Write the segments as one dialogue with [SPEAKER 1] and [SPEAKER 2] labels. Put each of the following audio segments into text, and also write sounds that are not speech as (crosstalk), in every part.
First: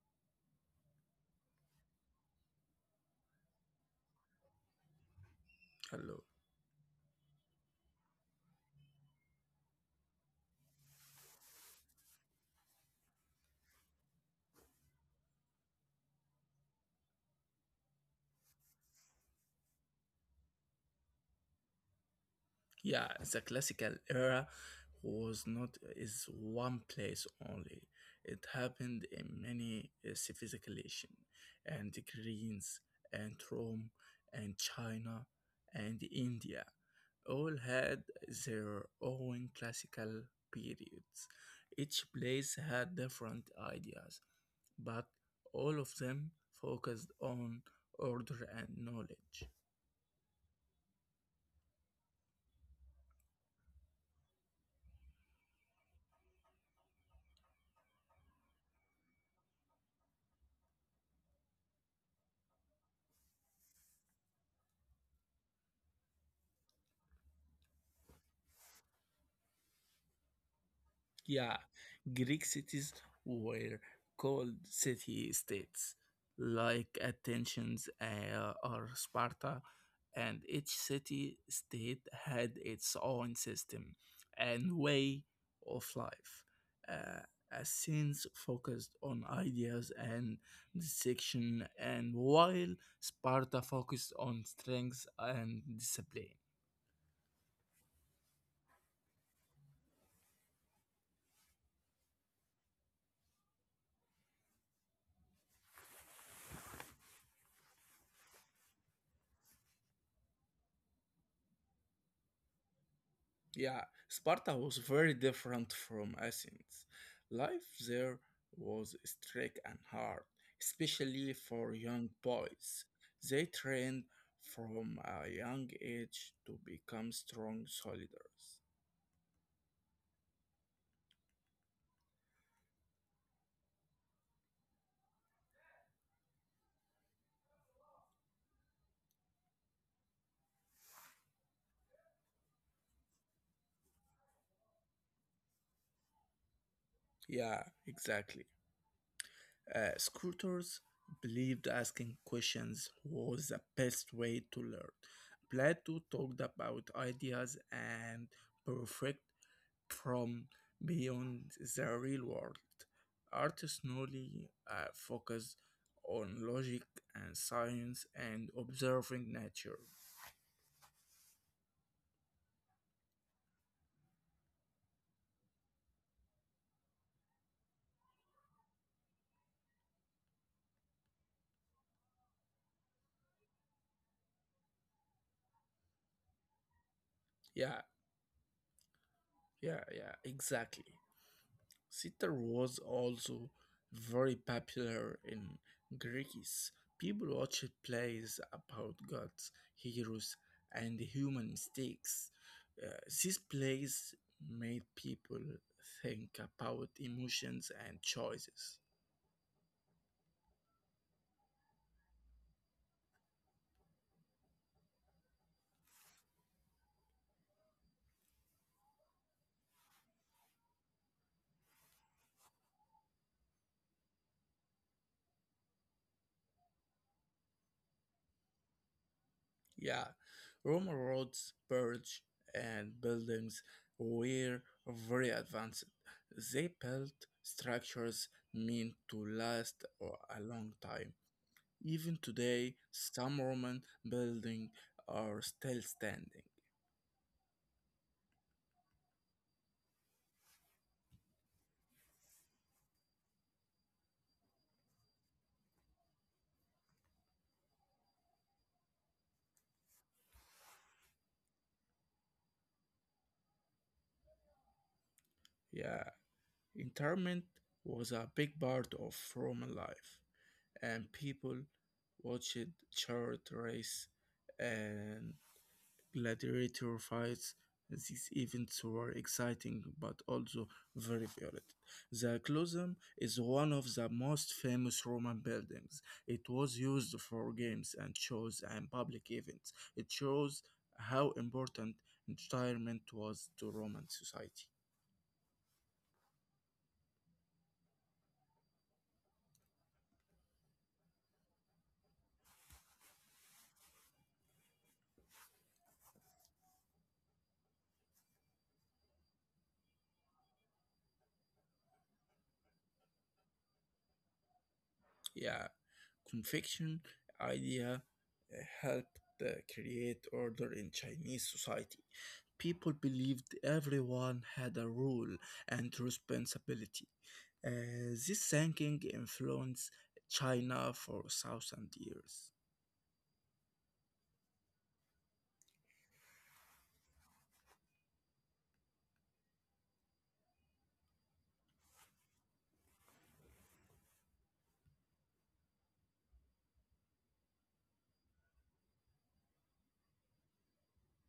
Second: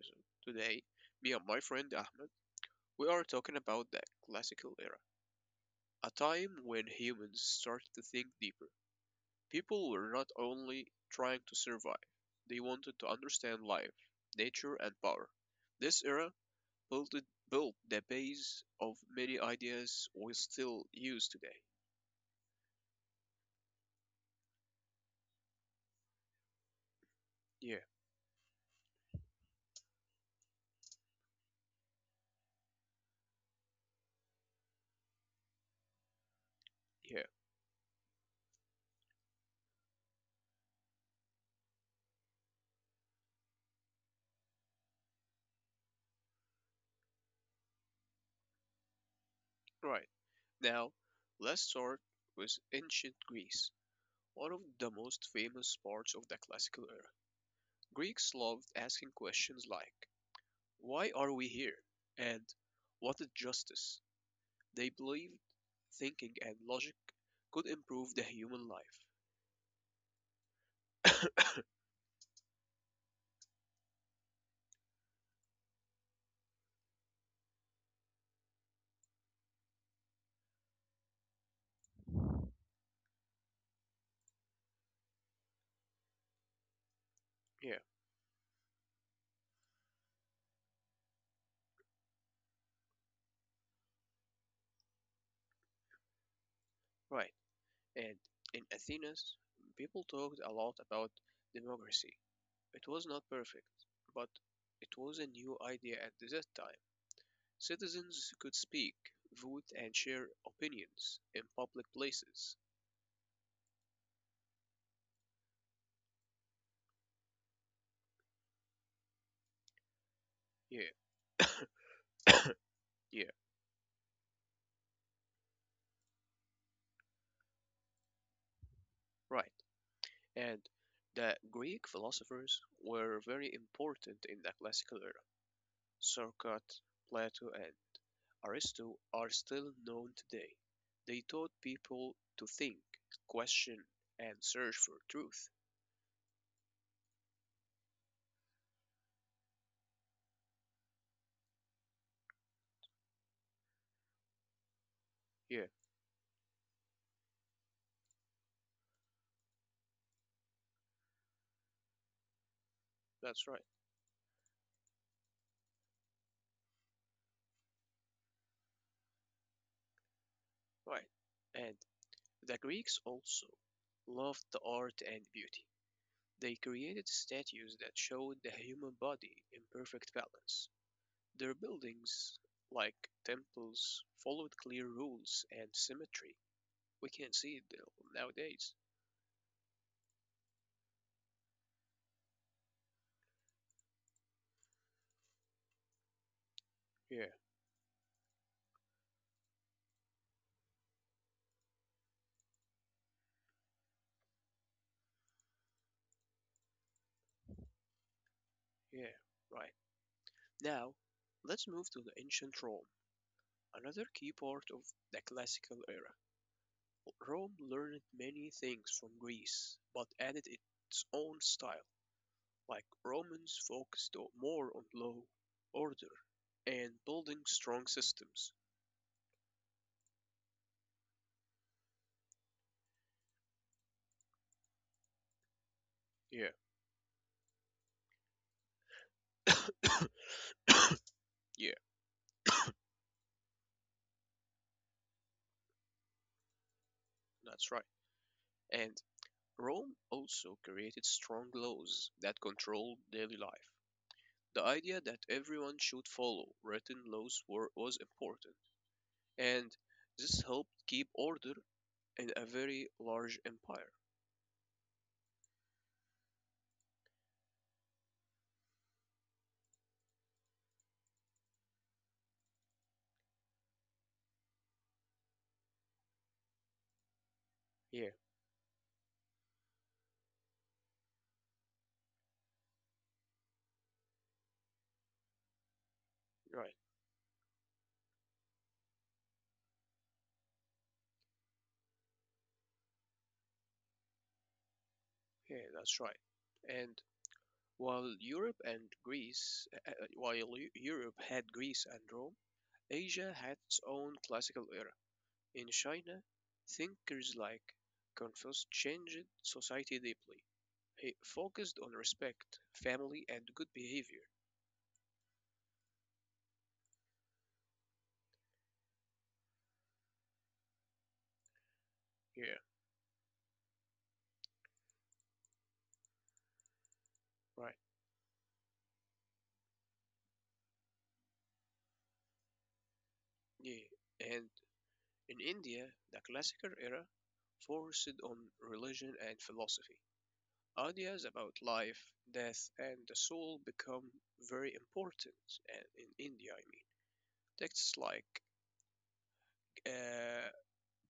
[SPEAKER 1] episode. Today, me and my friend Ahmed, we are talking about the classical era, a
[SPEAKER 2] Hello.
[SPEAKER 1] time when humans started to think deeper. People were not only trying to survive, they wanted to understand life, nature, and power. This era built, built the base of many ideas we still use today.
[SPEAKER 2] Yeah, the classical era was not is one place only.
[SPEAKER 1] Yeah,
[SPEAKER 2] It happened in many civilizations, and the Greens, and Rome, and China, and India.
[SPEAKER 1] yeah,
[SPEAKER 2] All had their own classical periods. Each place had different ideas, but all of them focused on order and knowledge.
[SPEAKER 1] right. Now, let's start with ancient Greece, one of the most famous parts of the classical era. Greeks loved asking questions like, "Why are we here?" and "What is justice?" They believed thinking and logic could improve the human life.
[SPEAKER 2] Yeah, Greek cities were called city states, like Athens or Sparta, and each city state had its own system and way of life. Uh,
[SPEAKER 1] Yeah,
[SPEAKER 2] Athens focused on ideas and dissection, and while Sparta focused on strength and discipline.
[SPEAKER 1] right. And in Athens, people talked a lot about democracy. It was not perfect, but it was a new idea at that time. Citizens could speak, vote, and share opinions in public places.
[SPEAKER 2] Yeah, Sparta was very different from Athens. Life there was strict and hard,
[SPEAKER 1] Yeah,
[SPEAKER 2] especially for young boys.
[SPEAKER 1] yeah,
[SPEAKER 2] They trained from a young age to become strong soldiers.
[SPEAKER 1] right. And the Greek philosophers were very important in the classical era. Socrates, Plato, and Aristotle are still known today. They taught people to think, question, and search for truth.
[SPEAKER 2] Yeah, exactly. Scooters believed asking questions was the best way to learn.
[SPEAKER 1] Yeah,
[SPEAKER 2] Plato talked about ideas and perfect from beyond the real world. Art
[SPEAKER 1] that's right.
[SPEAKER 2] slowly focus on logic and science and observing nature.
[SPEAKER 1] Right. And the Greeks also loved the art and beauty. They created statues that showed the human body in perfect balance. Their buildings, like temples, followed clear rules and symmetry. We can't see
[SPEAKER 2] Yeah,
[SPEAKER 1] it nowadays.
[SPEAKER 2] yeah, yeah, exactly. Sitar was also very popular in Greece. People
[SPEAKER 1] Yeah,
[SPEAKER 2] watched plays about gods, heroes, and human mistakes. These plays made people think about emotions and choices.
[SPEAKER 1] yeah, right. Now, let's move to the ancient Rome, another key part of the classical era. Rome learned many things from Greece, but added its own style. Like Romans focused more on law, order, and building strong systems.
[SPEAKER 2] Yeah, Rome roads, bridge, and buildings were very advanced.
[SPEAKER 1] Yeah,
[SPEAKER 2] They built structures meant to last a long time.
[SPEAKER 1] (coughs) yeah,
[SPEAKER 2] Even today, some Roman buildings are still standing.
[SPEAKER 1] that's right. And Rome also created strong laws that controlled daily life. The idea that everyone should follow written laws was important, and this helped keep order in a very large empire.
[SPEAKER 2] Yeah, interment was a big part of Roman life, and people watched chariot race and Gladiator fights at
[SPEAKER 1] Yeah,
[SPEAKER 2] these events were exciting but also very violent. The Colosseum is one of the most famous Roman buildings. It was
[SPEAKER 1] right.
[SPEAKER 2] used for games and shows and public events. It shows how important entertainment was to Roman society.
[SPEAKER 1] Yeah, that's right. And while Europe and Greece, while Eu- Europe had Greece and Rome, Asia had its own classical era. In China, thinkers like Confucius changed society deeply. He focused on respect, family, and good behavior.
[SPEAKER 2] Yeah, Confection idea helped create order in Chinese society.
[SPEAKER 1] Yeah,
[SPEAKER 2] People believed everyone had a role and responsibility.
[SPEAKER 1] right.
[SPEAKER 2] Uh, this thinking influenced China for thousands years.
[SPEAKER 1] Yeah. And in India, the classical era focused on religion and philosophy. Ideas about life, death, and the soul become very important in India, I mean. Texts like uh,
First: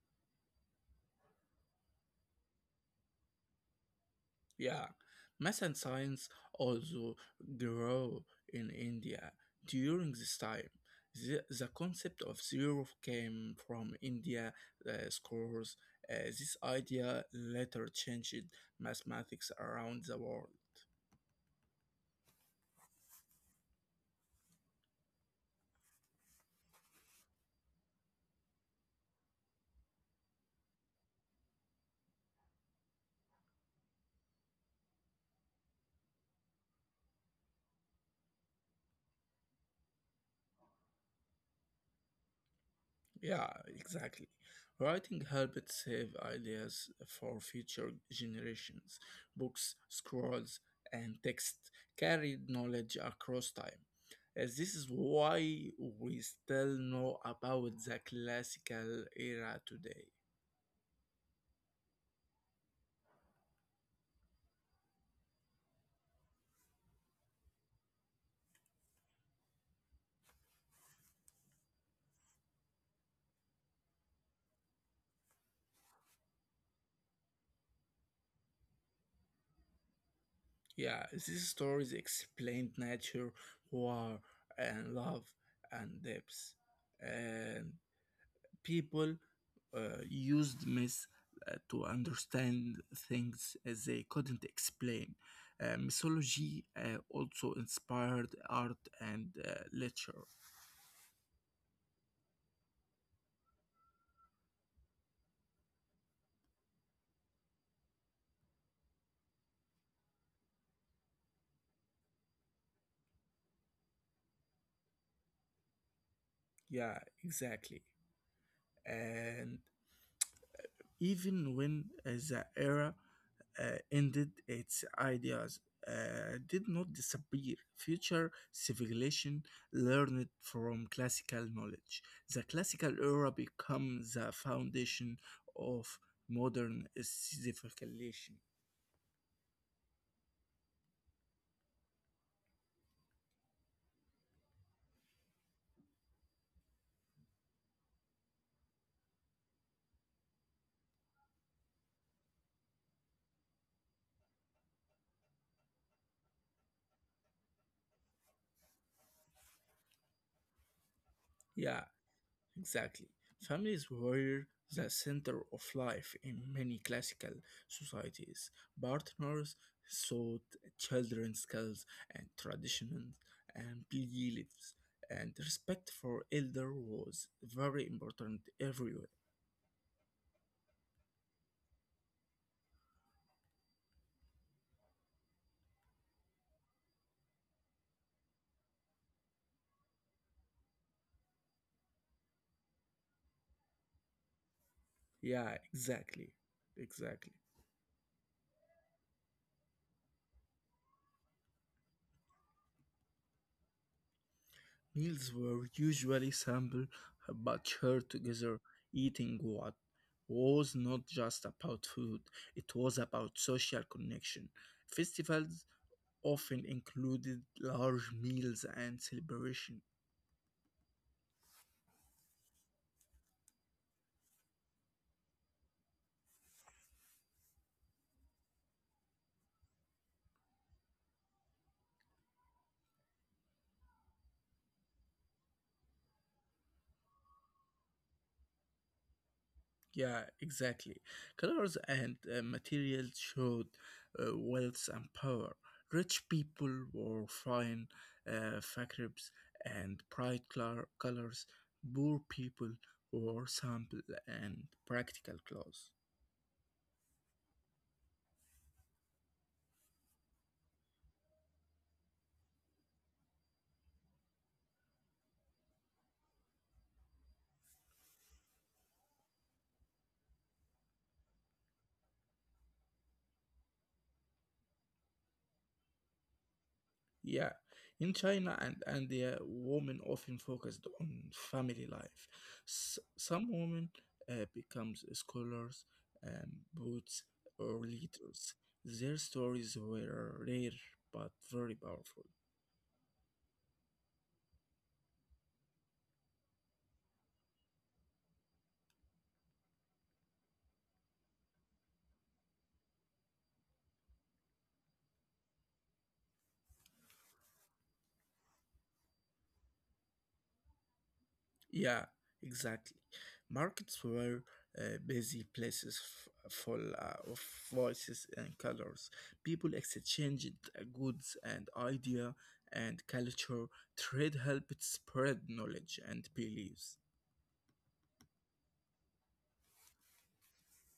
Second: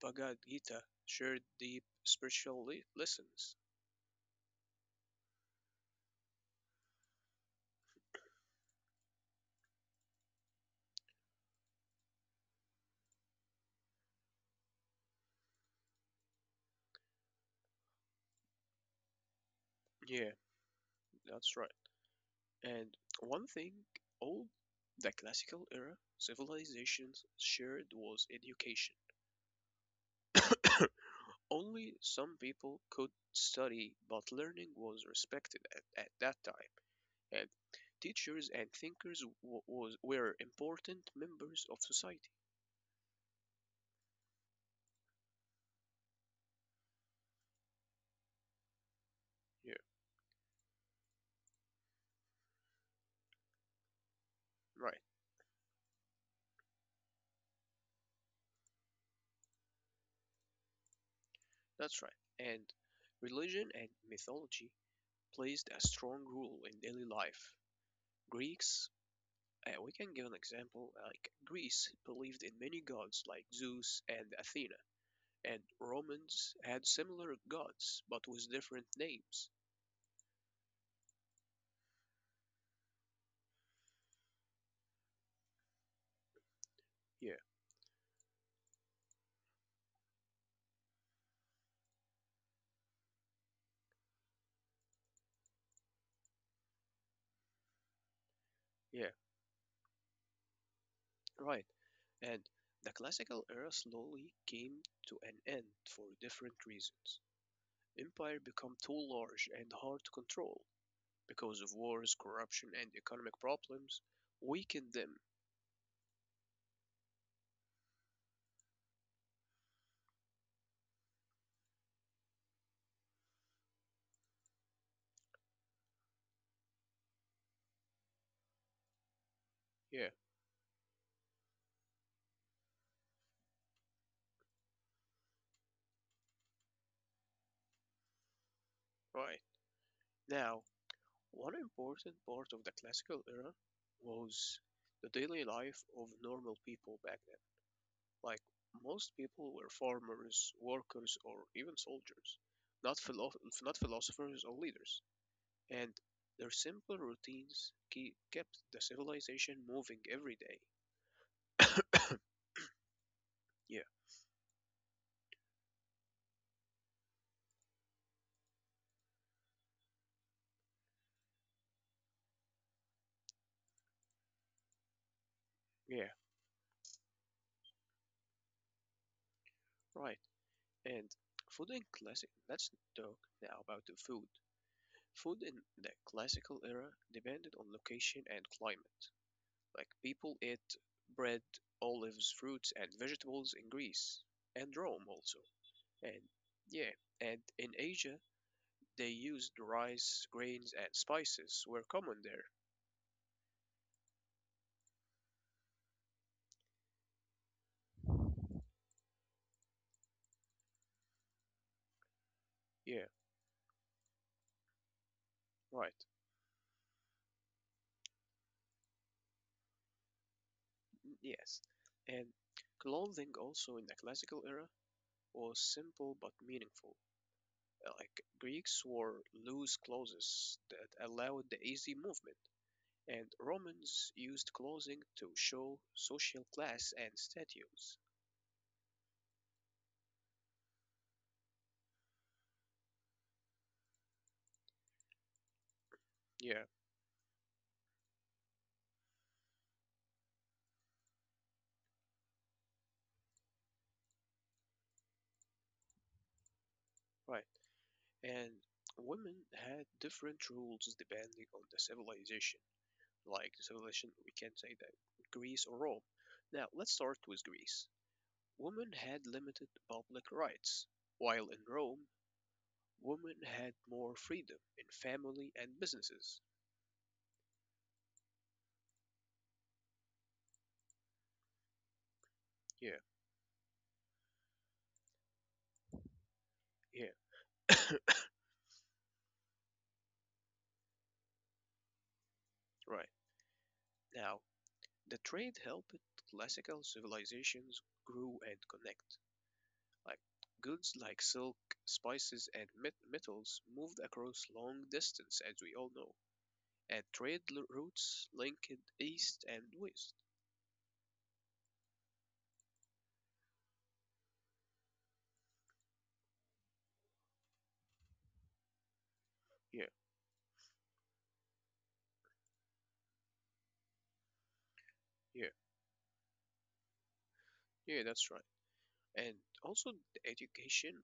[SPEAKER 1] Bhagavad Gita shared deep spiritual lessons.
[SPEAKER 2] Yeah, math and science also grew in India during this time. The concept of zero came from India scores. This idea later changed mathematics around the
[SPEAKER 1] Yeah,
[SPEAKER 2] world.
[SPEAKER 1] that's right. And one thing all the classical era civilizations shared was education. (coughs) Only some people could study, but learning was respected at that time, and teachers and thinkers were important members of society.
[SPEAKER 2] Yeah, exactly. Writing helped save ideas for future generations.
[SPEAKER 1] Yeah,
[SPEAKER 2] Books, scrolls, and text carried knowledge across time. As this
[SPEAKER 1] right,
[SPEAKER 2] is why we still know about the classical era today.
[SPEAKER 1] that's right. And religion and mythology plays a strong role in daily life. Greeks we can give an example like Greece believed in many gods like Zeus and Athena, and Romans had similar gods but with different names.
[SPEAKER 2] Yeah, these stories explained nature, war, and love, and depths.
[SPEAKER 1] Yeah,
[SPEAKER 2] And people used myth to understand things as they couldn't explain. Mythology also inspired art
[SPEAKER 1] yeah,
[SPEAKER 2] and literature.
[SPEAKER 1] right. And the classical era slowly came to an end for different reasons. Empire become too large and hard to control because of wars, corruption, and economic problems weakened them.
[SPEAKER 2] Yeah, exactly. And even when the era uh, ended, its ideas did not disappear. Future civilization
[SPEAKER 1] Yeah,
[SPEAKER 2] learned from classical knowledge. The classical era became the foundation of modern civilization.
[SPEAKER 1] right. Now, one important part of the classical era was the daily life of normal people back then. Like most people were farmers, workers, or even soldiers, not philo- not philosophers or leaders. And their simple routines kept the civilization moving every day.
[SPEAKER 2] Yeah, exactly.
[SPEAKER 1] Yeah,
[SPEAKER 2] Families were the center of life in many classical societies. Partners taught children skills and traditions and beliefs, and respect
[SPEAKER 1] yeah,
[SPEAKER 2] for elder was very important everywhere.
[SPEAKER 1] right. And food in classic. Let's talk now about the food. Food in the classical era depended on location and climate. Like people ate bread, olives, fruits, and vegetables in Greece and Rome also.
[SPEAKER 2] Yeah,
[SPEAKER 1] And
[SPEAKER 2] exactly.
[SPEAKER 1] yeah,
[SPEAKER 2] Exactly.
[SPEAKER 1] and in Asia, they used rice, grains, and spices were common there.
[SPEAKER 2] Meals were usually simple but shared together, eating what was not just about food, it
[SPEAKER 1] Yeah,
[SPEAKER 2] was about social connection. Festivals
[SPEAKER 1] right.
[SPEAKER 2] often included large meals and celebration.
[SPEAKER 1] Mm, yes. And clothing also in the classical era was simple but meaningful. Like Greeks wore loose clothes that allowed the easy movement, and Romans used clothing to show social class and status.
[SPEAKER 2] Yeah, exactly. Colors and materials showed wealth and power. Rich
[SPEAKER 1] Yeah,
[SPEAKER 2] people wore fine fabrics and bright colors. Poor people wore simple and practical clothes.
[SPEAKER 1] right. And women had different rules depending on the civilization. Like the civilization, we can say that Greece or Rome. Now, let's start with Greece. Women had limited public rights, while in Rome, women had more freedom in family and businesses.
[SPEAKER 2] Yeah, in China and the women often focused on family life.
[SPEAKER 1] Yeah,
[SPEAKER 2] Some women becomes scholars, um,
[SPEAKER 1] yeah,
[SPEAKER 2] poets, or leaders. Their stories were rare but very powerful.
[SPEAKER 1] right. Now, the trade helped classical civilizations grow and connect. Like goods like silk, spices, and metals moved across long distance, as we all know. And trade routes linked east and west.
[SPEAKER 2] Yeah, exactly. Markets were busy places full of voices and colors. People
[SPEAKER 1] Yeah,
[SPEAKER 2] exchanged goods and idea and culture. Trade helped
[SPEAKER 1] yeah,
[SPEAKER 2] spread knowledge and beliefs.
[SPEAKER 1] yeah, that's right. And also, the education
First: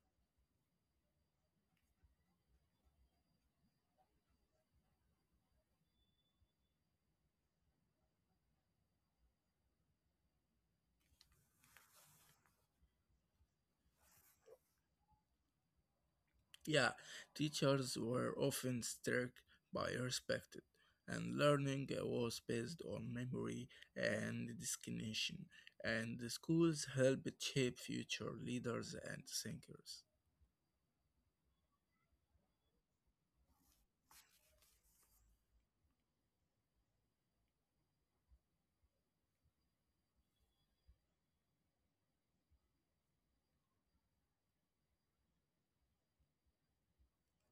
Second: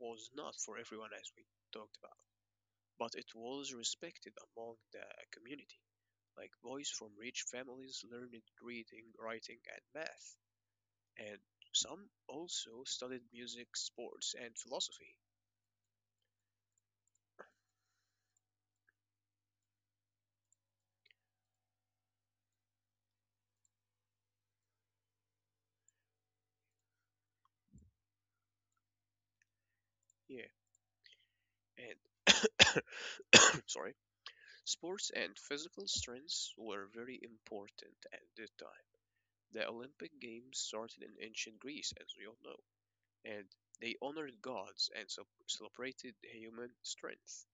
[SPEAKER 1] was not for everyone, as we talked about, but it was respected among the community. Like boys from rich families learned reading, writing, and math, and some also studied music, sports, and philosophy.
[SPEAKER 2] Yeah, teachers were often strict by respected, and learning was based on memory and discrimination. And the schools helped shape future leaders and thinkers.
[SPEAKER 1] Yeah, and (coughs) sorry, sports and physical strengths were very important at the time. The Olympic Games started in ancient Greece, as we all know, and they honored gods and so celebrated human strength.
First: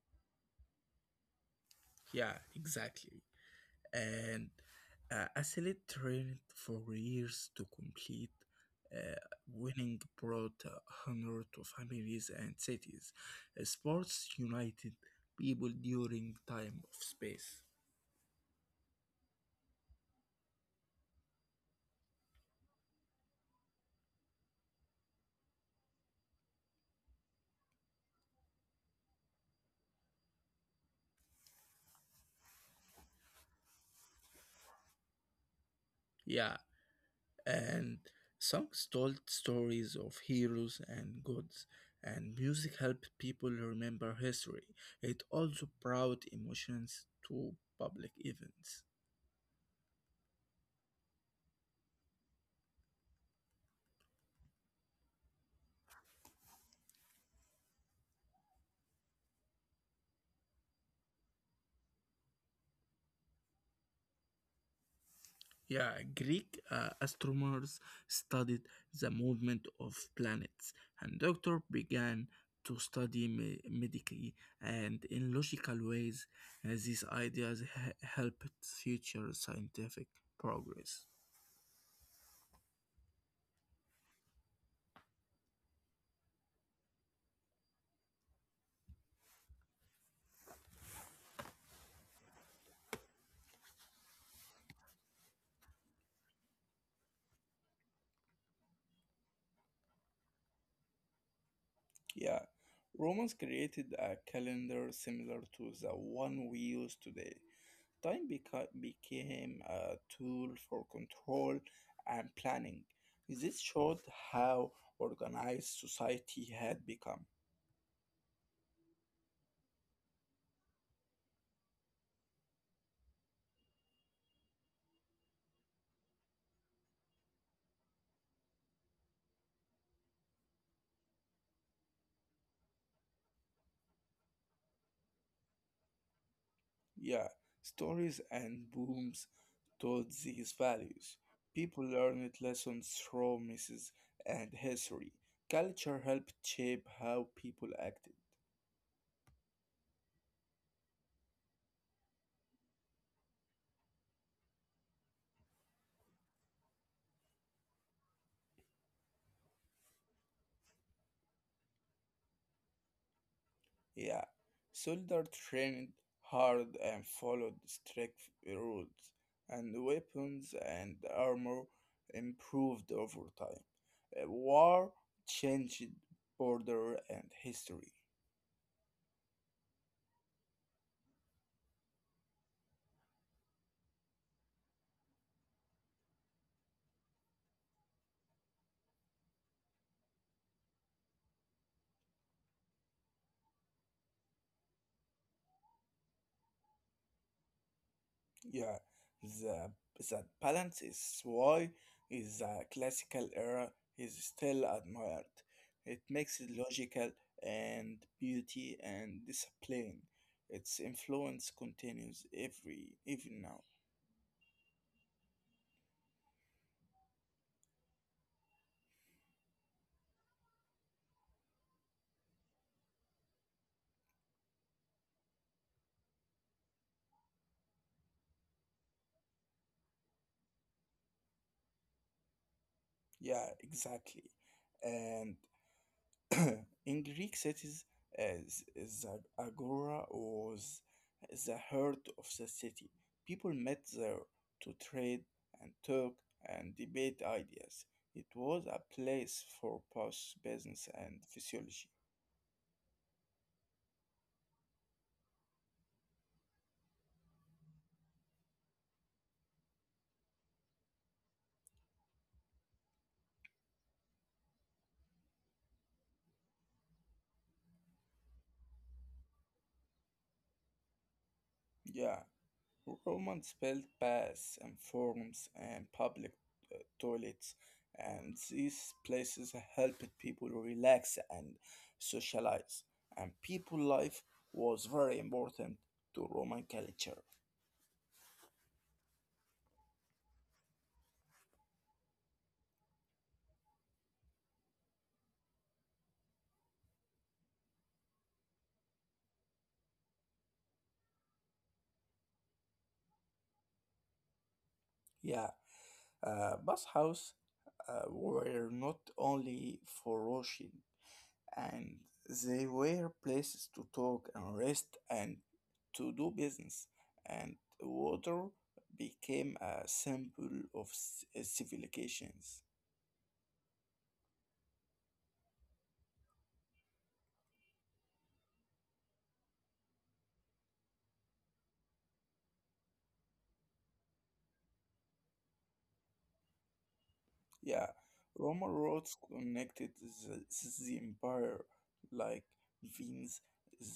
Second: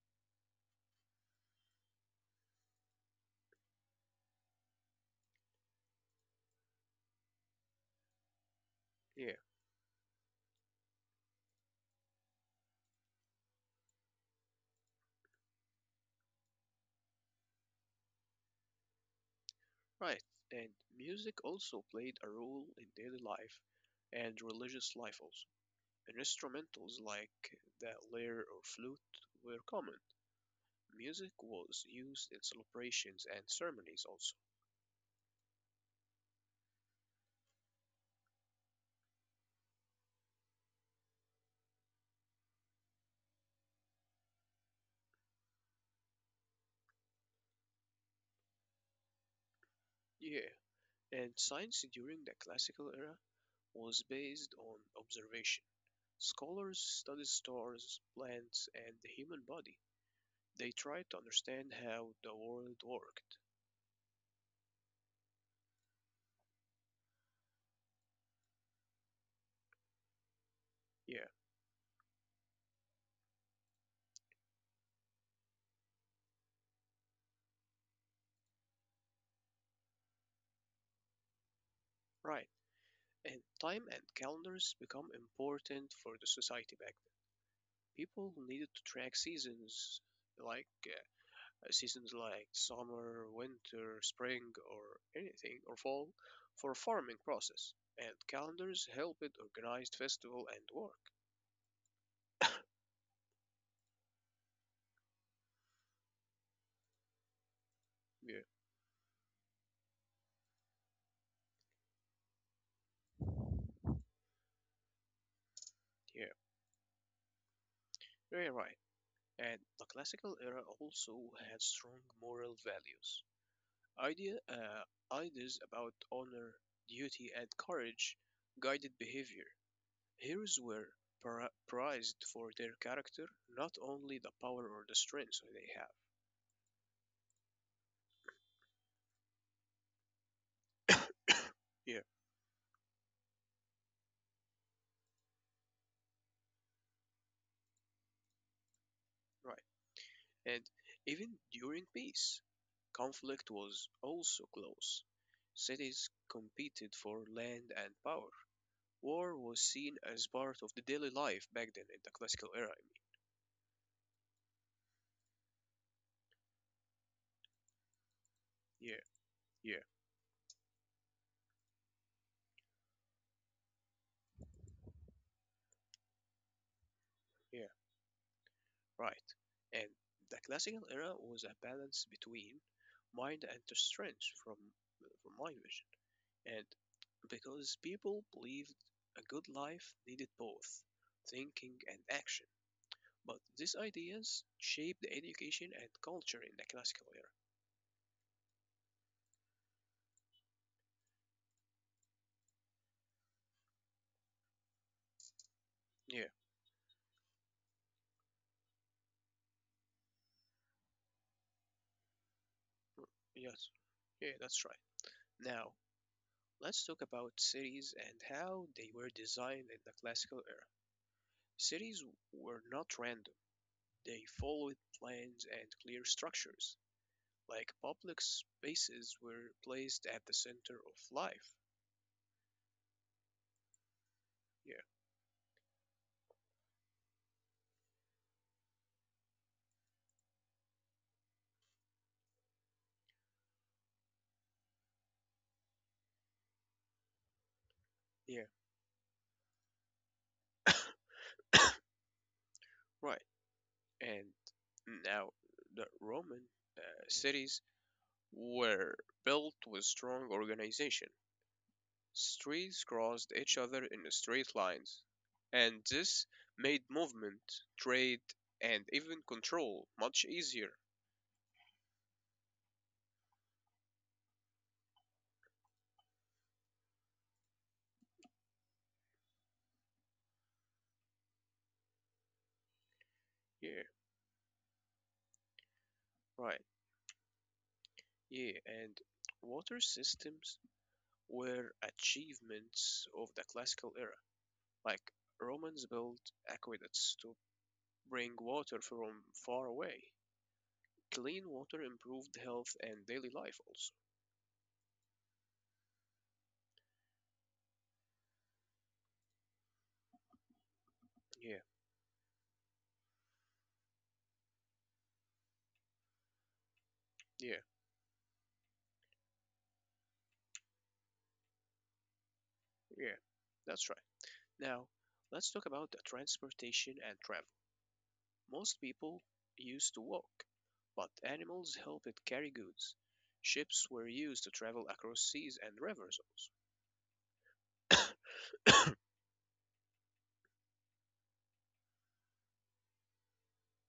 [SPEAKER 2] Yeah, exactly. And Asselit trained for years to complete. Uh,
[SPEAKER 1] Yeah,
[SPEAKER 2] Winning brought honor to families and cities. Sports united people during time of space.
[SPEAKER 1] right. And music also played a role in daily life and religious life also. And instrumentals like the lyre or flute were common. Music was used in celebrations and ceremonies also.
[SPEAKER 2] Yeah, and songs told stories of heroes and gods, and music helped people remember history. It also brought emotions to public events.
[SPEAKER 1] Yeah. And science during the classical era was based on observation. Scholars study stars, plants, and the human body. They try to understand how the world worked.
[SPEAKER 2] Yeah, Greek astronomers studied the movement of planets, and
[SPEAKER 1] Yeah,
[SPEAKER 2] Doctor began to study medically and in logical ways. These ideas helped future scientific progress.
[SPEAKER 1] right. And time and calendars become important for the society back then. People needed to track seasons like summer, winter, spring, or anything or fall for farming process. And calendars helped organize festival and work.
[SPEAKER 2] Yeah, Romans created a calendar similar to the one we use today. Time
[SPEAKER 1] Yeah,
[SPEAKER 2] became a tool for control and planning. This showed how organized
[SPEAKER 1] yeah,
[SPEAKER 2] society had become.
[SPEAKER 1] very right. And the classical era also had strong moral values. Ideas about honor, duty, and courage guided behavior. Heroes were prized for their character, not only the power or the strength they have.
[SPEAKER 2] Yeah, stories and booms taught these values. People
[SPEAKER 1] (coughs) Yeah,
[SPEAKER 2] learned lessons from misses and history. Culture helped shape how people acted.
[SPEAKER 1] right. And even during peace, conflict was also close. Cities competed for land and power. War was seen as part of the daily life back then in the classical era. I
[SPEAKER 2] Yeah, soldiers trained hard and followed strict
[SPEAKER 1] mean.
[SPEAKER 2] rules,
[SPEAKER 1] Yeah.
[SPEAKER 2] and
[SPEAKER 1] Yeah,
[SPEAKER 2] weapons and armor improved over time. War changed border and
[SPEAKER 1] yeah,
[SPEAKER 2] history.
[SPEAKER 1] right. And the classical era was a balance between mind and strength from my vision. And because people believed a good life needed both thinking and action. But these ideas shaped education and culture in the classical era.
[SPEAKER 2] Yeah, the that balance is why is the classical era is still admired. It
[SPEAKER 1] Yeah,
[SPEAKER 2] makes it logical and beauty and discipline. Its influence continues every even now.
[SPEAKER 1] yes. Yeah, that's right. Now, let's talk about cities and how they were designed in the classical era. Cities were not random. They followed plans and clear structures, like public spaces were placed at the center of life.
[SPEAKER 2] Yeah, exactly.
[SPEAKER 1] Yeah,
[SPEAKER 2] And (clears throat) in Greek cities, the agora was the heart of the city. People met there to trade and talk and debate ideas. It
[SPEAKER 1] yeah,
[SPEAKER 2] was a place for both business and physiology.
[SPEAKER 1] right. And now the Roman cities were built with strong organization. Streets crossed each other in straight lines, and this made movement, trade, and even control much easier.
[SPEAKER 2] Yeah. Roman spelled baths and forums and public toilets, and these places helped people relax and socialize. And people
[SPEAKER 1] Yeah,
[SPEAKER 2] life was very important to Roman
[SPEAKER 1] right.
[SPEAKER 2] culture.
[SPEAKER 1] Yeah, and water systems were achievements of the classical era. Like Romans built aqueducts to bring water from far away. Clean water improved health and daily life also.
[SPEAKER 2] Yeah, bathhouse were not only for washing,
[SPEAKER 1] Yeah,
[SPEAKER 2] and they were places to talk and rest and to do business, and
[SPEAKER 1] yeah,
[SPEAKER 2] water became a symbol of civilizations.
[SPEAKER 1] yeah. That's right. Now, let's talk about the transportation and travel. Most people used to walk, but animals helped it carry goods. Ships were used to travel across seas and rivers
[SPEAKER 2] Yeah,
[SPEAKER 1] also.
[SPEAKER 2] Roman
[SPEAKER 1] (coughs)
[SPEAKER 2] roads connected the, the empire like veins.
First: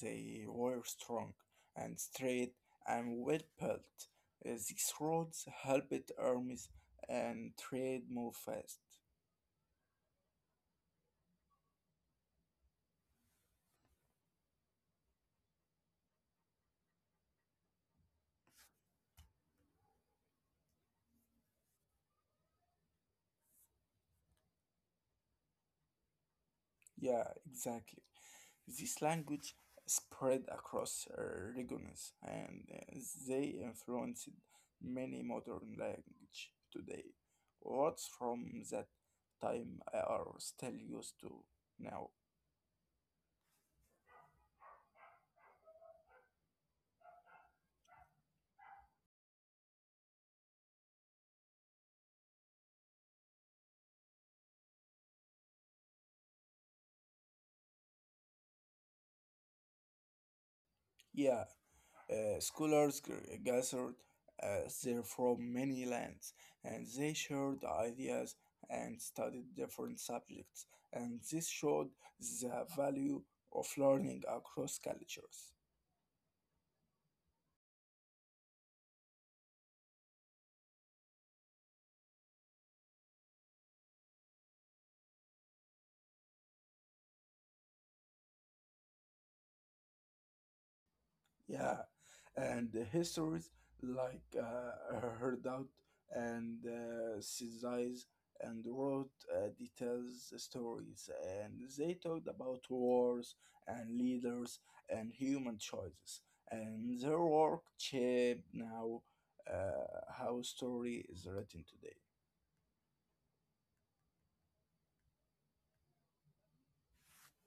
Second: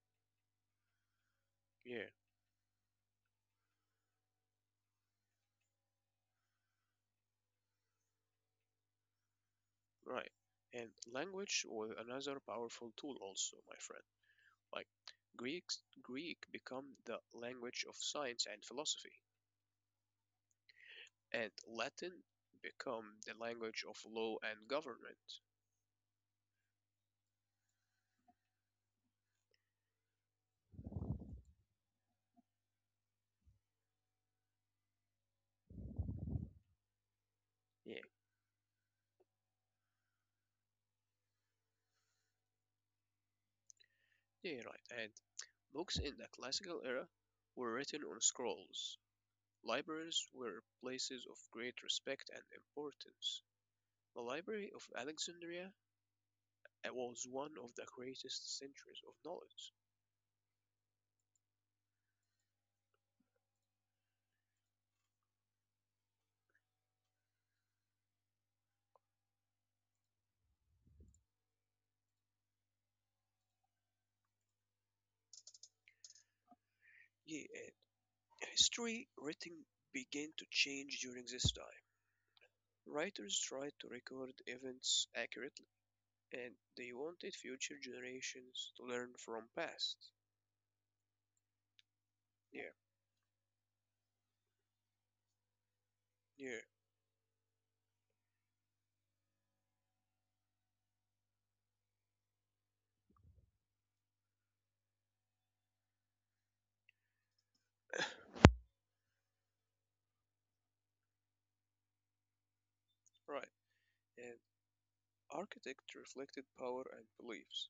[SPEAKER 2] They were strong and
[SPEAKER 1] Yeah,
[SPEAKER 2] straight and well built. These roads helped armies and trade move fast.
[SPEAKER 1] right. And language was another powerful tool also, my friend. Like Greek become the language of science and philosophy, and Latin become the language of law and government.
[SPEAKER 2] Yeah, exactly. This language spread across regions and they influenced many modern language today.
[SPEAKER 1] Yeah,
[SPEAKER 2] Words from that time are still used to now.
[SPEAKER 1] yeah, right. And books in the classical era were written on scrolls. Libraries were places of great respect and importance. The Library of Alexandria was one of the greatest centers of knowledge.
[SPEAKER 2] Yeah, scholars gathered there from many lands and they shared ideas and studied different subjects and this showed the value of learning across cultures.
[SPEAKER 1] Yeah, and history writing began to change during this time. Writers tried to record events accurately, and they wanted future generations to learn from past.
[SPEAKER 2] Yeah, and
[SPEAKER 1] Yeah,
[SPEAKER 2] the histories like Herdoubt and
[SPEAKER 1] yeah,
[SPEAKER 2] Sizais and wrote details stories, and they talked about wars and leaders and human choices, and their work
[SPEAKER 1] (coughs)
[SPEAKER 2] shaped now how story is written today.
[SPEAKER 1] (laughs) right. And architecture reflected power and beliefs.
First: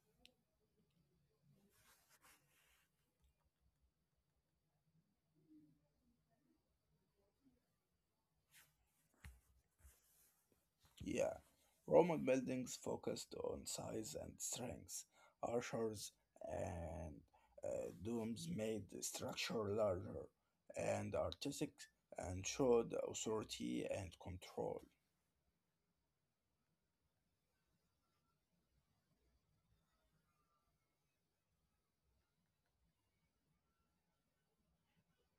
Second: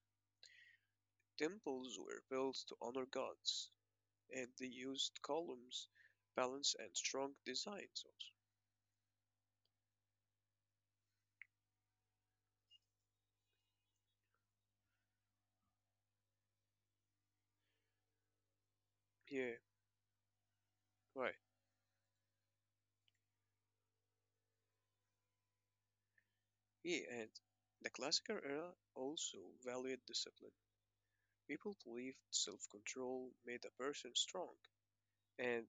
[SPEAKER 1] Temples were built to honor gods, and they used columns, balance, and strong designs, also.
[SPEAKER 2] Yeah, Roman buildings focused on size and strength. Archers and domes made the
[SPEAKER 1] Yeah,
[SPEAKER 2] structure larger
[SPEAKER 1] right.
[SPEAKER 2] and artistic and showed authority and control.
[SPEAKER 1] Yeah, and the classical era also valued discipline. People believed self-control made a person strong, and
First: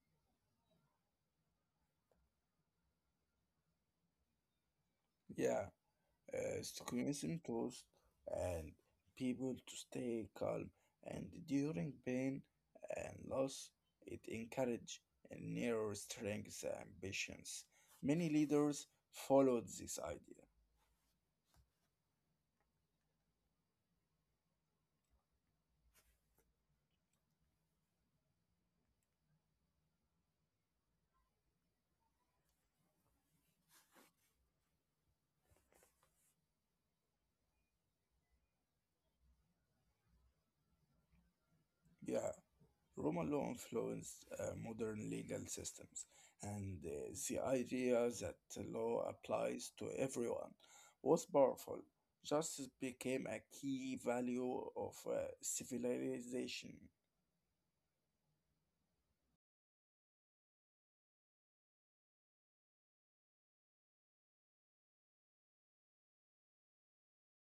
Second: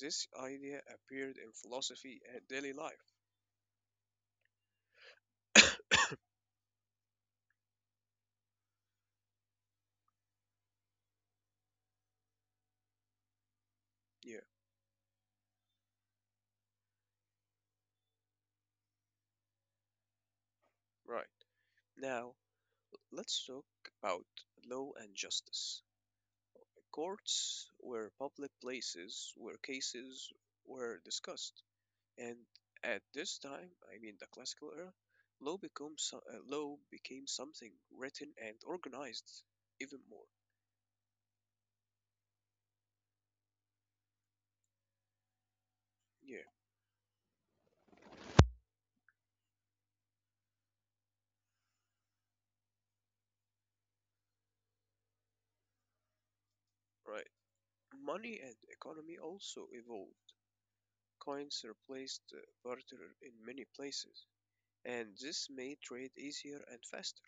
[SPEAKER 1] this idea appeared in philosophy and daily life.
[SPEAKER 2] Yeah, Stoicism taught and people to stay calm and during pain and loss, it
[SPEAKER 1] Yeah,
[SPEAKER 2] encouraged narrow strength ambitions. Many leaders followed this idea.
[SPEAKER 1] right. Now, let's talk about law and justice. Courts were public places where cases were discussed, and at this time, I mean the classical era, law became something written and organized even more.
[SPEAKER 2] Yeah. Roman law influenced modern legal systems,
[SPEAKER 1] Yeah,
[SPEAKER 2] and the idea that law applies to everyone was powerful. Justice became a key value of civilization.
[SPEAKER 1] right. Money and economy also evolved. Coins replaced barter in many places, and this made trade easier and faster.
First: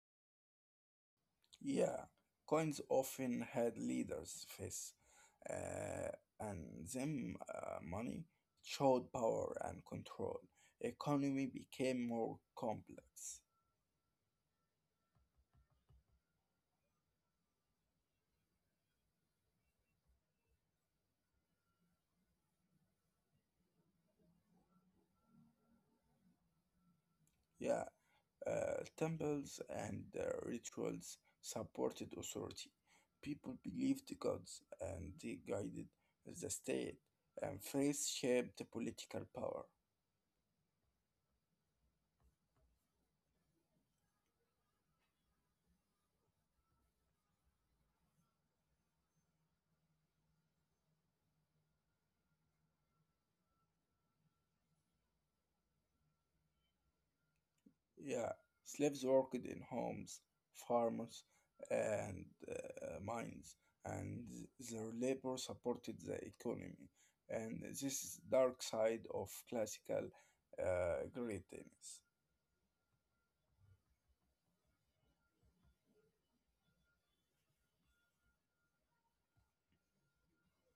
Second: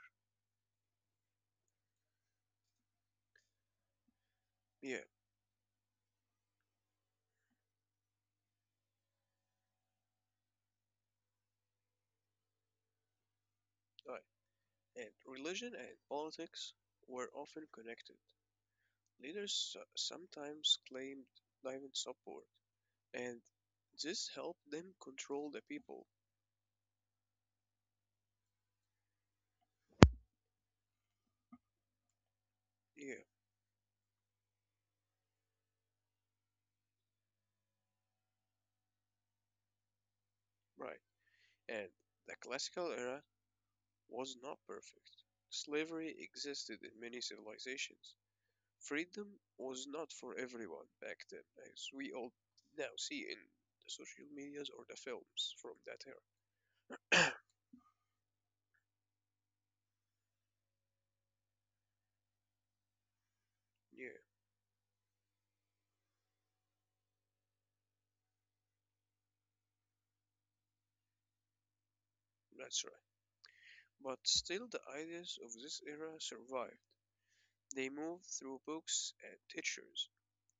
[SPEAKER 2] Yeah, coins often had leaders' face,
[SPEAKER 1] Yeah,
[SPEAKER 2] uh, and them money showed power and control. Economy became more complex.
[SPEAKER 1] right. And religion and politics were often connected. Leaders sometimes claimed divine support, and this helped them control the people.
[SPEAKER 2] Yeah, temples and rituals supported authority.
[SPEAKER 1] Yeah,
[SPEAKER 2] People believed gods and they guided the state, and faith shaped political power.
[SPEAKER 1] right. And the classical era was not perfect. Slavery existed in many civilizations, freedom was not for everyone back then, as we all now see in the social medias or the films from that era.
[SPEAKER 2] Yeah, slaves worked in homes, farms, and mines, and
[SPEAKER 1] Yeah,
[SPEAKER 2] their labor supported the economy. And this is dark side of classical greatness.
[SPEAKER 1] that's right. But still, the ideas of this era survived. They moved through books and teachers.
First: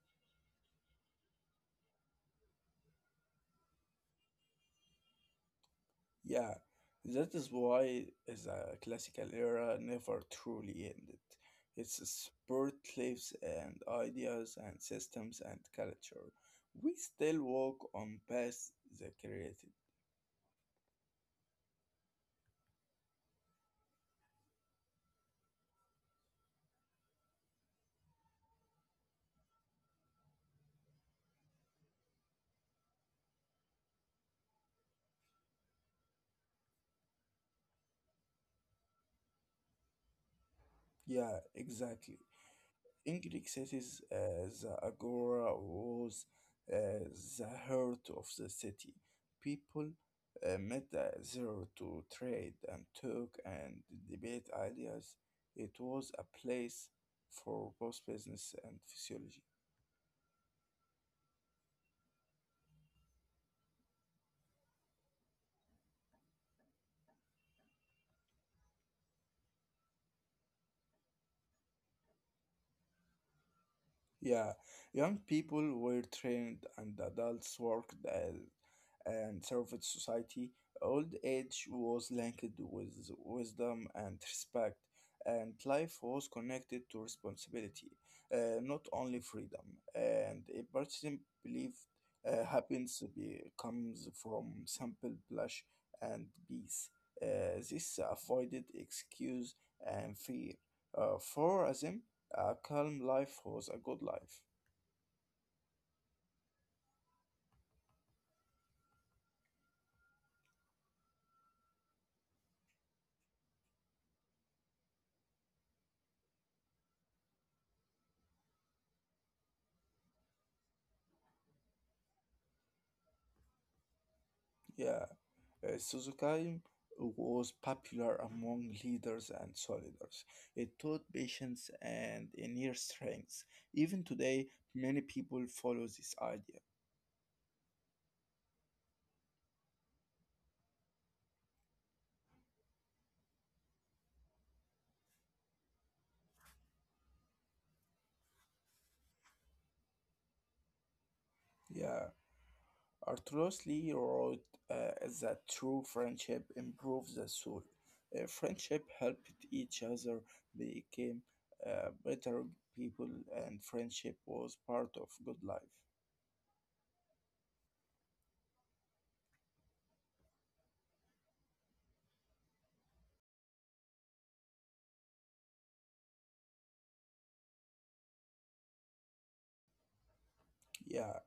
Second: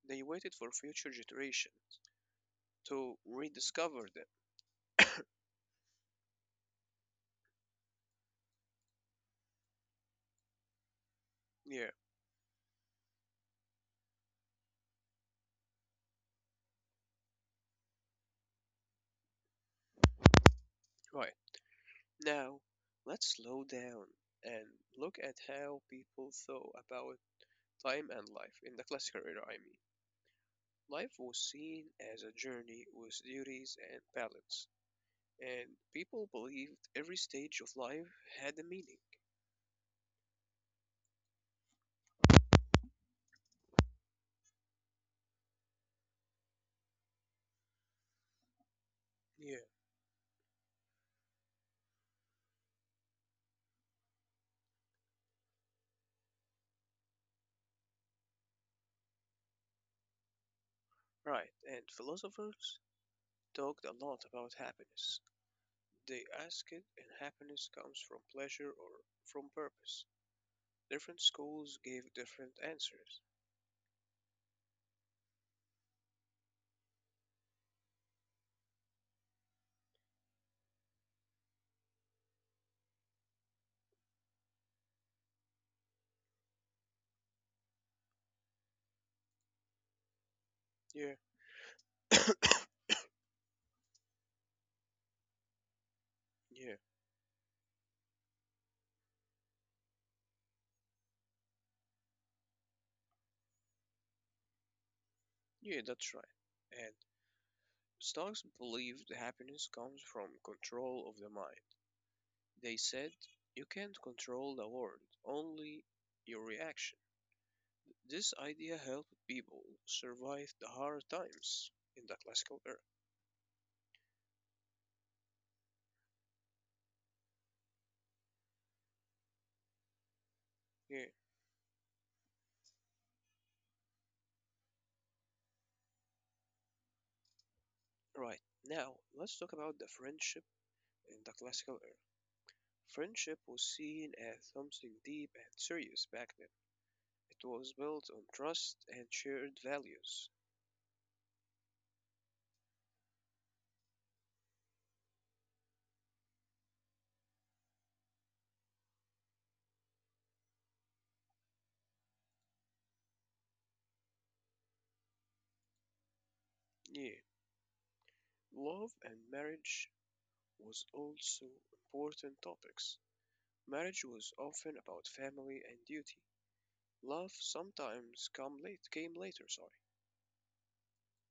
[SPEAKER 1] They waited for future generations to rediscover them.
[SPEAKER 2] Yeah, that is why the classical era never truly ended.
[SPEAKER 1] Yeah,
[SPEAKER 2] Its spirit lives and ideas and systems and culture. We still walk on past the created.
[SPEAKER 1] right. Now, let's slow down and look at how people thought about time and life in the classical era, I mean. Life was seen as a journey with duties and balance, and people believed every stage of life had a meaning.
[SPEAKER 2] Yeah, exactly. In Greek cities, the agora was uh, the heart of the city.
[SPEAKER 1] Yeah,
[SPEAKER 2] People met there to trade and talk and debate ideas. It was a place for both business and physiology.
[SPEAKER 1] right. And philosophers talked a lot about happiness. They asked if happiness comes from pleasure or from purpose. Different schools gave different answers.
[SPEAKER 2] Yeah, young people were trained and adults worked as and served society. Old age was linked with wisdom and respect, and life was connected to responsibility, not only freedom. And a
[SPEAKER 1] Yeah,
[SPEAKER 2] person believed happiness comes from simple blush and
[SPEAKER 1] yeah,
[SPEAKER 2] peace. This avoided excuse and fear. For us. A calm life was a good life.
[SPEAKER 1] yeah, that's right. And Stocks believed happiness comes from control of the mind. They said, "You can't control the world, only your reaction." This idea helped people survive the hard times in the classical era.
[SPEAKER 2] Yeah, Suzuki was popular among leaders and soldiers. It
[SPEAKER 1] Yeah.
[SPEAKER 2] taught patience and inner strength. Even today, many people follow this idea.
[SPEAKER 1] Right. Now, let's talk about the friendship in the classical era. Friendship was seen as something deep and serious back then. It was built on trust and shared values.
[SPEAKER 2] Yeah, Arturos Lee wrote uh, that true friendship improves the soul. Friendship helped each other became better people, and friendship was part of good life.
[SPEAKER 1] Yeah. Love and marriage was also important topics. Marriage was often about family and duty. Love sometimes come late came later, sorry.
[SPEAKER 2] Yeah,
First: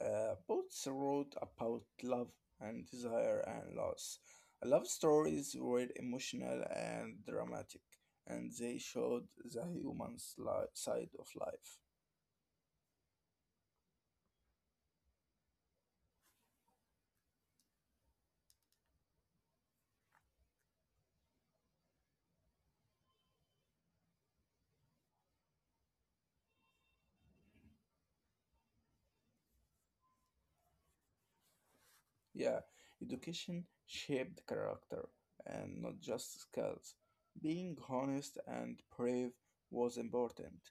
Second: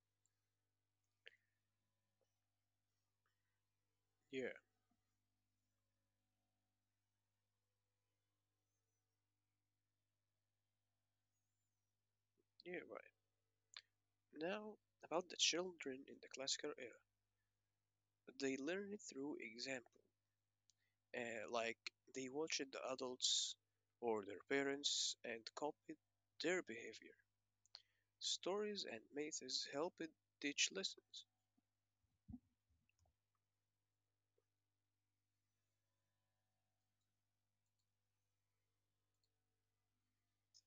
[SPEAKER 2] Both wrote about love and desire and loss.
[SPEAKER 1] Yeah,
[SPEAKER 2] Love stories were emotional and dramatic, and they showed the human side of life.
[SPEAKER 1] yeah, right. Now about the children in the classical era. They learn it through example. Like they watched the adults or their parents and copied their behavior. Stories and myths helped teach lessons.
[SPEAKER 2] Yeah, education shaped character and not just skills. Being honest and brave was important.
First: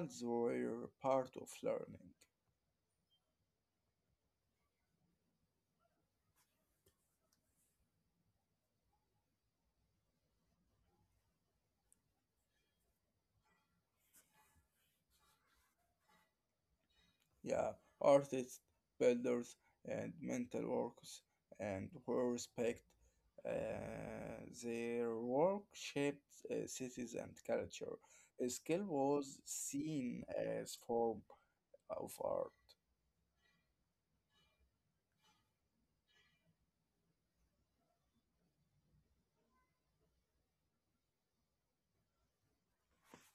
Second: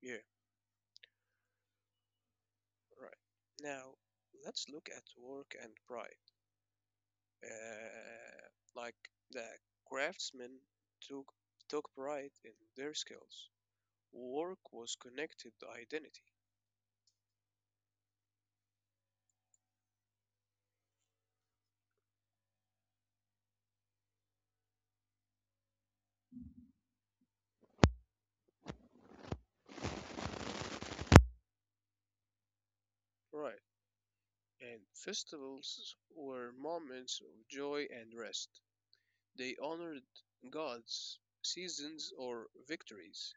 [SPEAKER 1] Yeah,
[SPEAKER 2] were part of learning.
[SPEAKER 1] right. Now let's look at work and pride. Uh, like the craftsmen took took pride in their skills. Work was connected to identity,
[SPEAKER 2] Yeah, artists, builders, and mental workers, and who respect their work shaped cities and culture. Skill was seen as form of art.
[SPEAKER 1] right, and festivals were moments of joy and rest. They honored gods, seasons, or victories.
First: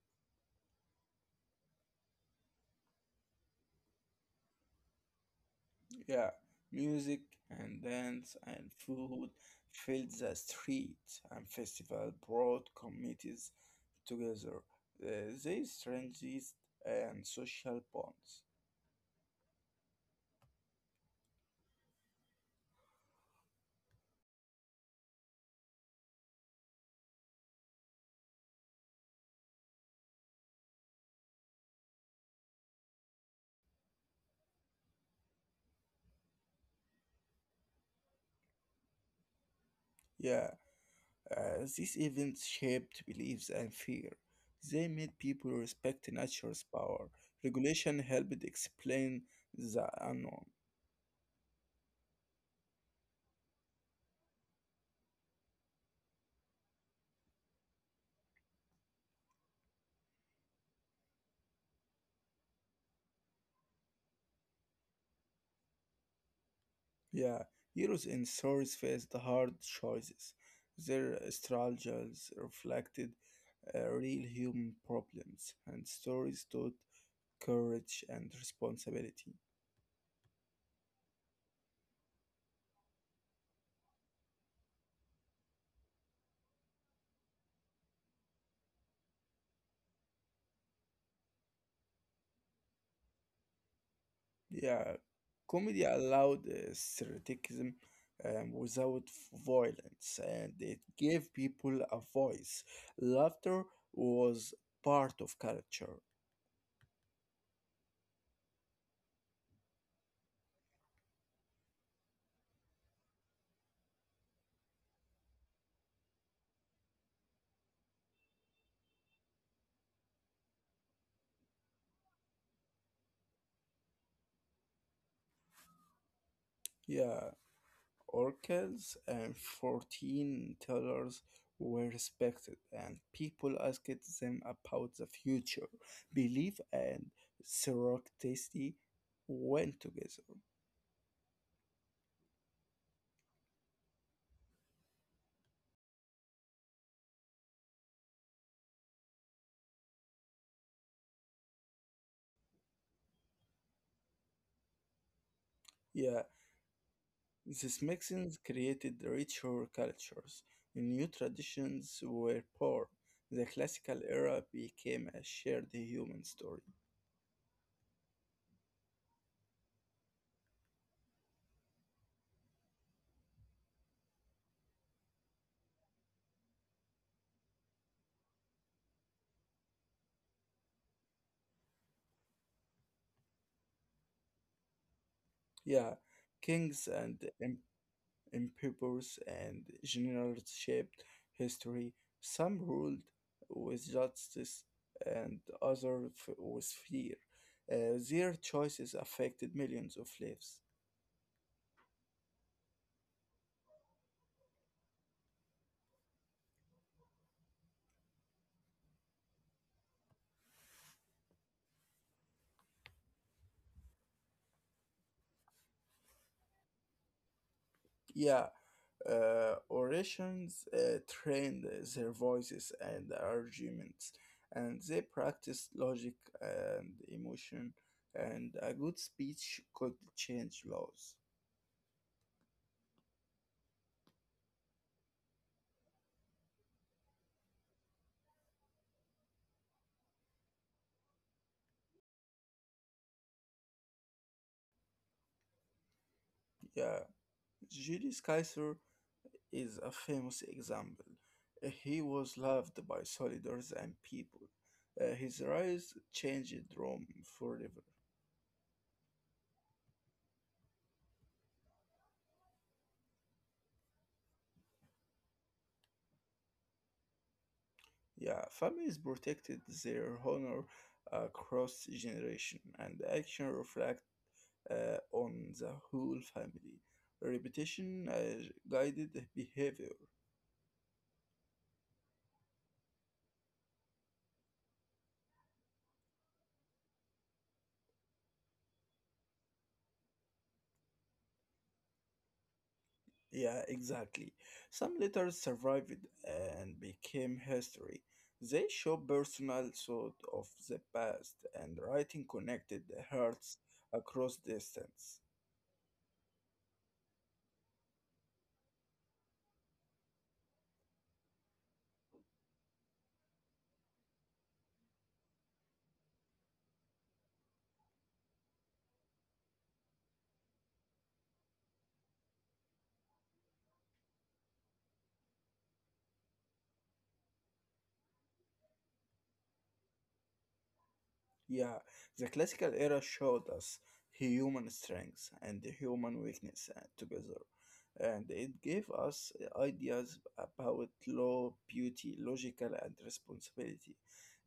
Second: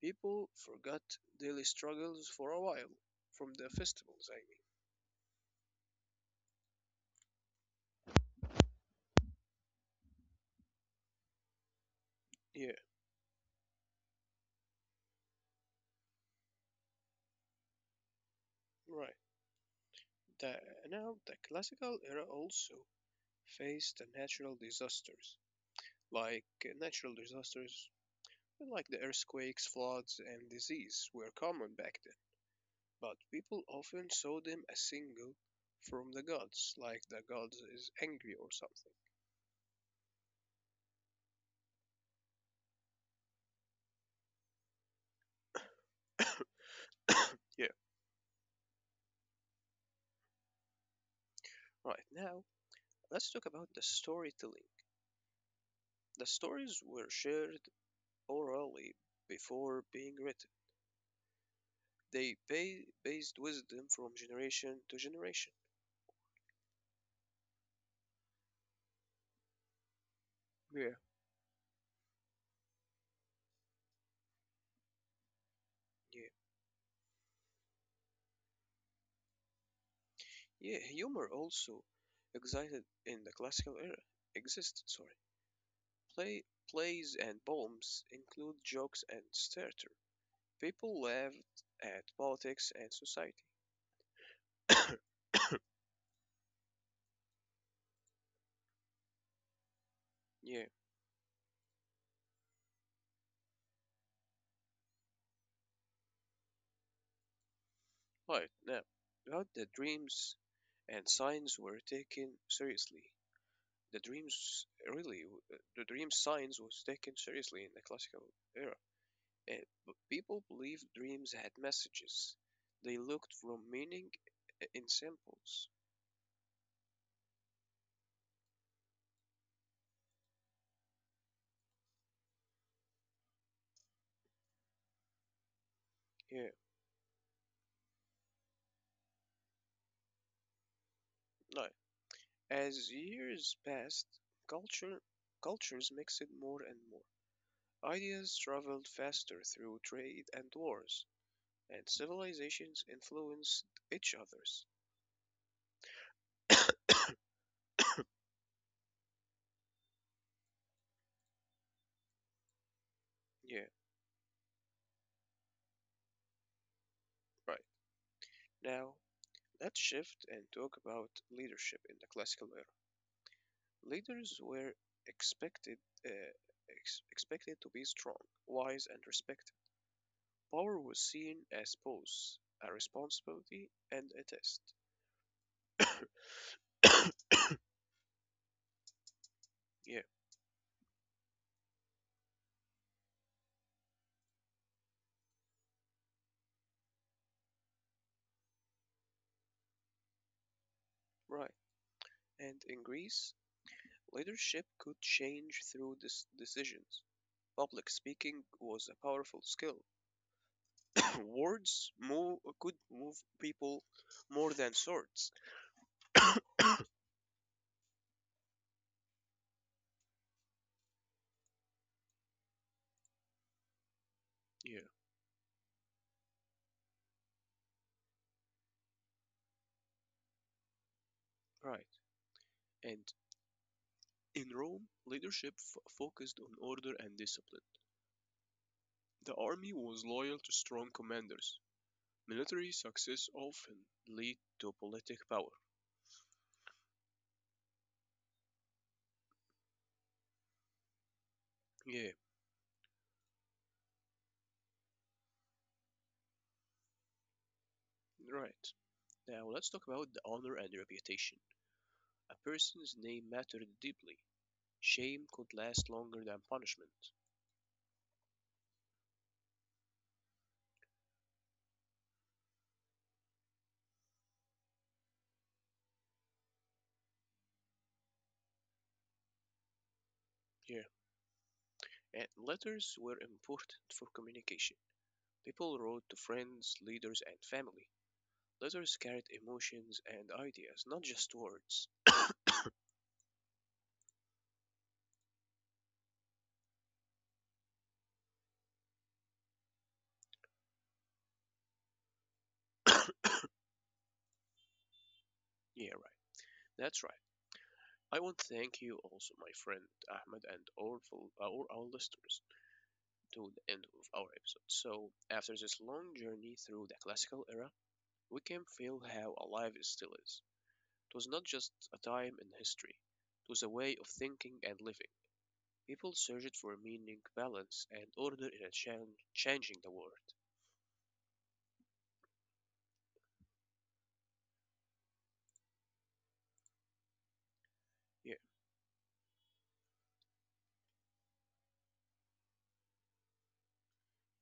[SPEAKER 1] People forgot daily struggles for a while from the festivals, I
[SPEAKER 2] Yeah, music and dance and food filled the streets, and festival brought
[SPEAKER 1] mean. Yeah,
[SPEAKER 2] communities together. Uh, they strengthened and social bonds.
[SPEAKER 1] right. The, now the classical era also faced the natural disasters like the earthquakes, floods, and disease were common back then, but people often saw them as single from the gods, like the gods is angry or something.
[SPEAKER 2] Yeah, these events shaped beliefs and fear. They made people respect nature's power.
[SPEAKER 1] Yeah.
[SPEAKER 2] Regulation helped explain the unknown.
[SPEAKER 1] Right now, let's talk about the storytelling. The stories were shared orally before being written. Based wisdom from generation to generation.
[SPEAKER 2] Yeah, heroes in stories faced hard choices.
[SPEAKER 1] Yeah.
[SPEAKER 2] Their struggles reflected real human problems, and
[SPEAKER 1] Yeah.
[SPEAKER 2] stories taught courage and responsibility.
[SPEAKER 1] Yeah, humor also existed in the classical era. Existed, sorry. Play, plays and poems include jokes and satire. People laughed at politics and society.
[SPEAKER 2] Yeah, comedy allowed satiricism without violence, and
[SPEAKER 1] (coughs) Yeah,
[SPEAKER 2] it gave people a voice. Laughter was part of culture.
[SPEAKER 1] right now, about the dreams and signs were taken seriously. The dreams really, the dream signs was taken seriously in the classical era. And people believed dreams had messages. They looked for meaning in symbols.
[SPEAKER 2] Yeah, oracles and fortune tellers were respected, and people asked them about the future.
[SPEAKER 1] Yeah,
[SPEAKER 2] Belief and serendipity went together.
[SPEAKER 1] no. As years passed, culture cultures mixed more and more. Ideas traveled faster through trade and wars, and civilizations influenced each other's.
[SPEAKER 2] Yeah,
[SPEAKER 1] (coughs)
[SPEAKER 2] these mixings created richer cultures. New traditions were born. The
[SPEAKER 1] Yeah,
[SPEAKER 2] classical era became a shared human story.
[SPEAKER 1] right. Now, let's shift and talk about leadership in the classical era. Leaders were expected uh, expected to be strong, wise, and respected. Power was seen as both a responsibility and a test.
[SPEAKER 2] Yeah, kings and
[SPEAKER 1] (coughs)
[SPEAKER 2] emperors and
[SPEAKER 1] Yeah,
[SPEAKER 2] generals shaped history. Some ruled with justice and others with fear. Their choices affected millions of lives.
[SPEAKER 1] right. And in Greece, leadership could change through decisions. Public speaking was a powerful skill. Words move could move people more than swords.
[SPEAKER 2] Yeah, orations trained their voices and arguments, and
[SPEAKER 1] Yeah,
[SPEAKER 2] they practiced logic and emotion, and a good speech could change laws.
[SPEAKER 1] right. And in Rome, leadership focused on order and discipline. The army was loyal to strong commanders. Military success often lead to politic power.
[SPEAKER 2] Yeah, Julius Caesar is a famous example. He
[SPEAKER 1] Yeah,
[SPEAKER 2] was loved by soldiers and people. His rise changed Rome forever.
[SPEAKER 1] right. Now let's talk about the honor and reputation. A person's name mattered deeply. Shame could last longer than punishment.
[SPEAKER 2] Yeah, families protected their honor across generation, and the action reflect on the whole family. Repetition guided behavior.
[SPEAKER 1] Yeah, and letters were important for communication. People wrote to friends, leaders, and family. Letters carried emotions and ideas, not just words.
[SPEAKER 2] Yeah, exactly. Some letters survived and became history. They show personal thought of the past and writing connected the hearts across distance.
[SPEAKER 1] Yeah, right. That's right. I want to thank you also, my friend Ahmed, and all, for, all our listeners to the end of our episode. So, after this long journey through the classical era, we can feel how alive it still is. It was not just a time in history, it was a way of thinking and living. People searched for meaning, balance, and order in a changing the world.
[SPEAKER 2] Yeah, the classical era showed us human strength and human weakness together, and
[SPEAKER 1] Yeah,
[SPEAKER 2] it gave us ideas about law, beauty, logical, and responsibility.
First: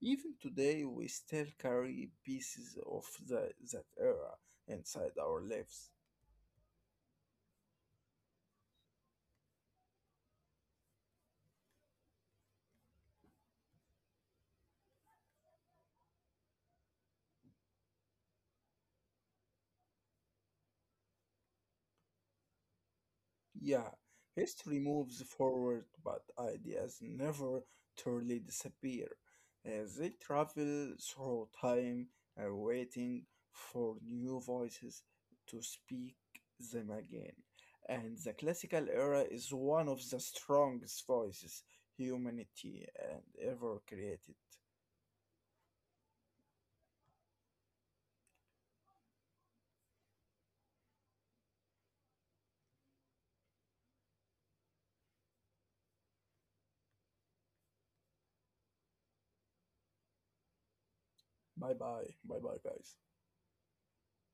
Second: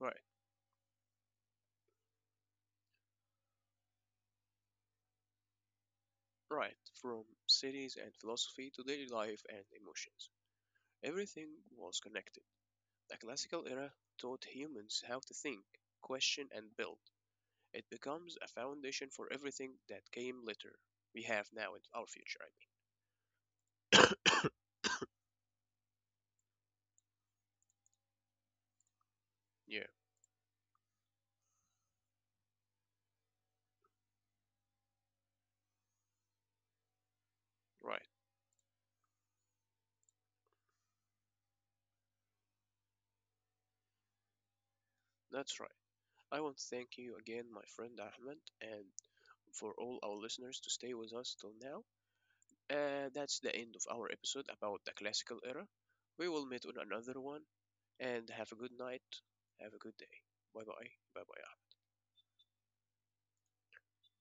[SPEAKER 1] right.
[SPEAKER 2] Even today, we still carry pieces of that era inside our lives.
[SPEAKER 1] Right, from cities and philosophy to daily life and emotions, everything was connected. The classical era taught humans how to think, question, and build. It becomes a foundation for everything that came later. We have now in our future, I
[SPEAKER 2] Yeah,
[SPEAKER 1] mean.
[SPEAKER 2] history moves forward, but ideas never truly disappear.
[SPEAKER 1] (coughs) Yeah,
[SPEAKER 2] They travel through time, waiting for new voices to speak them again.
[SPEAKER 1] right,
[SPEAKER 2] And the classical era is one of the strongest voices humanity and ever created.
[SPEAKER 1] that's right. I want to thank you again, my friend Ahmed, and for all our listeners to stay with us till now. That's the end of our episode about the classical era. We will meet on another one and have a good night. Have a good day. Bye bye. Bye bye.
[SPEAKER 2] Bye bye, bye bye, guys.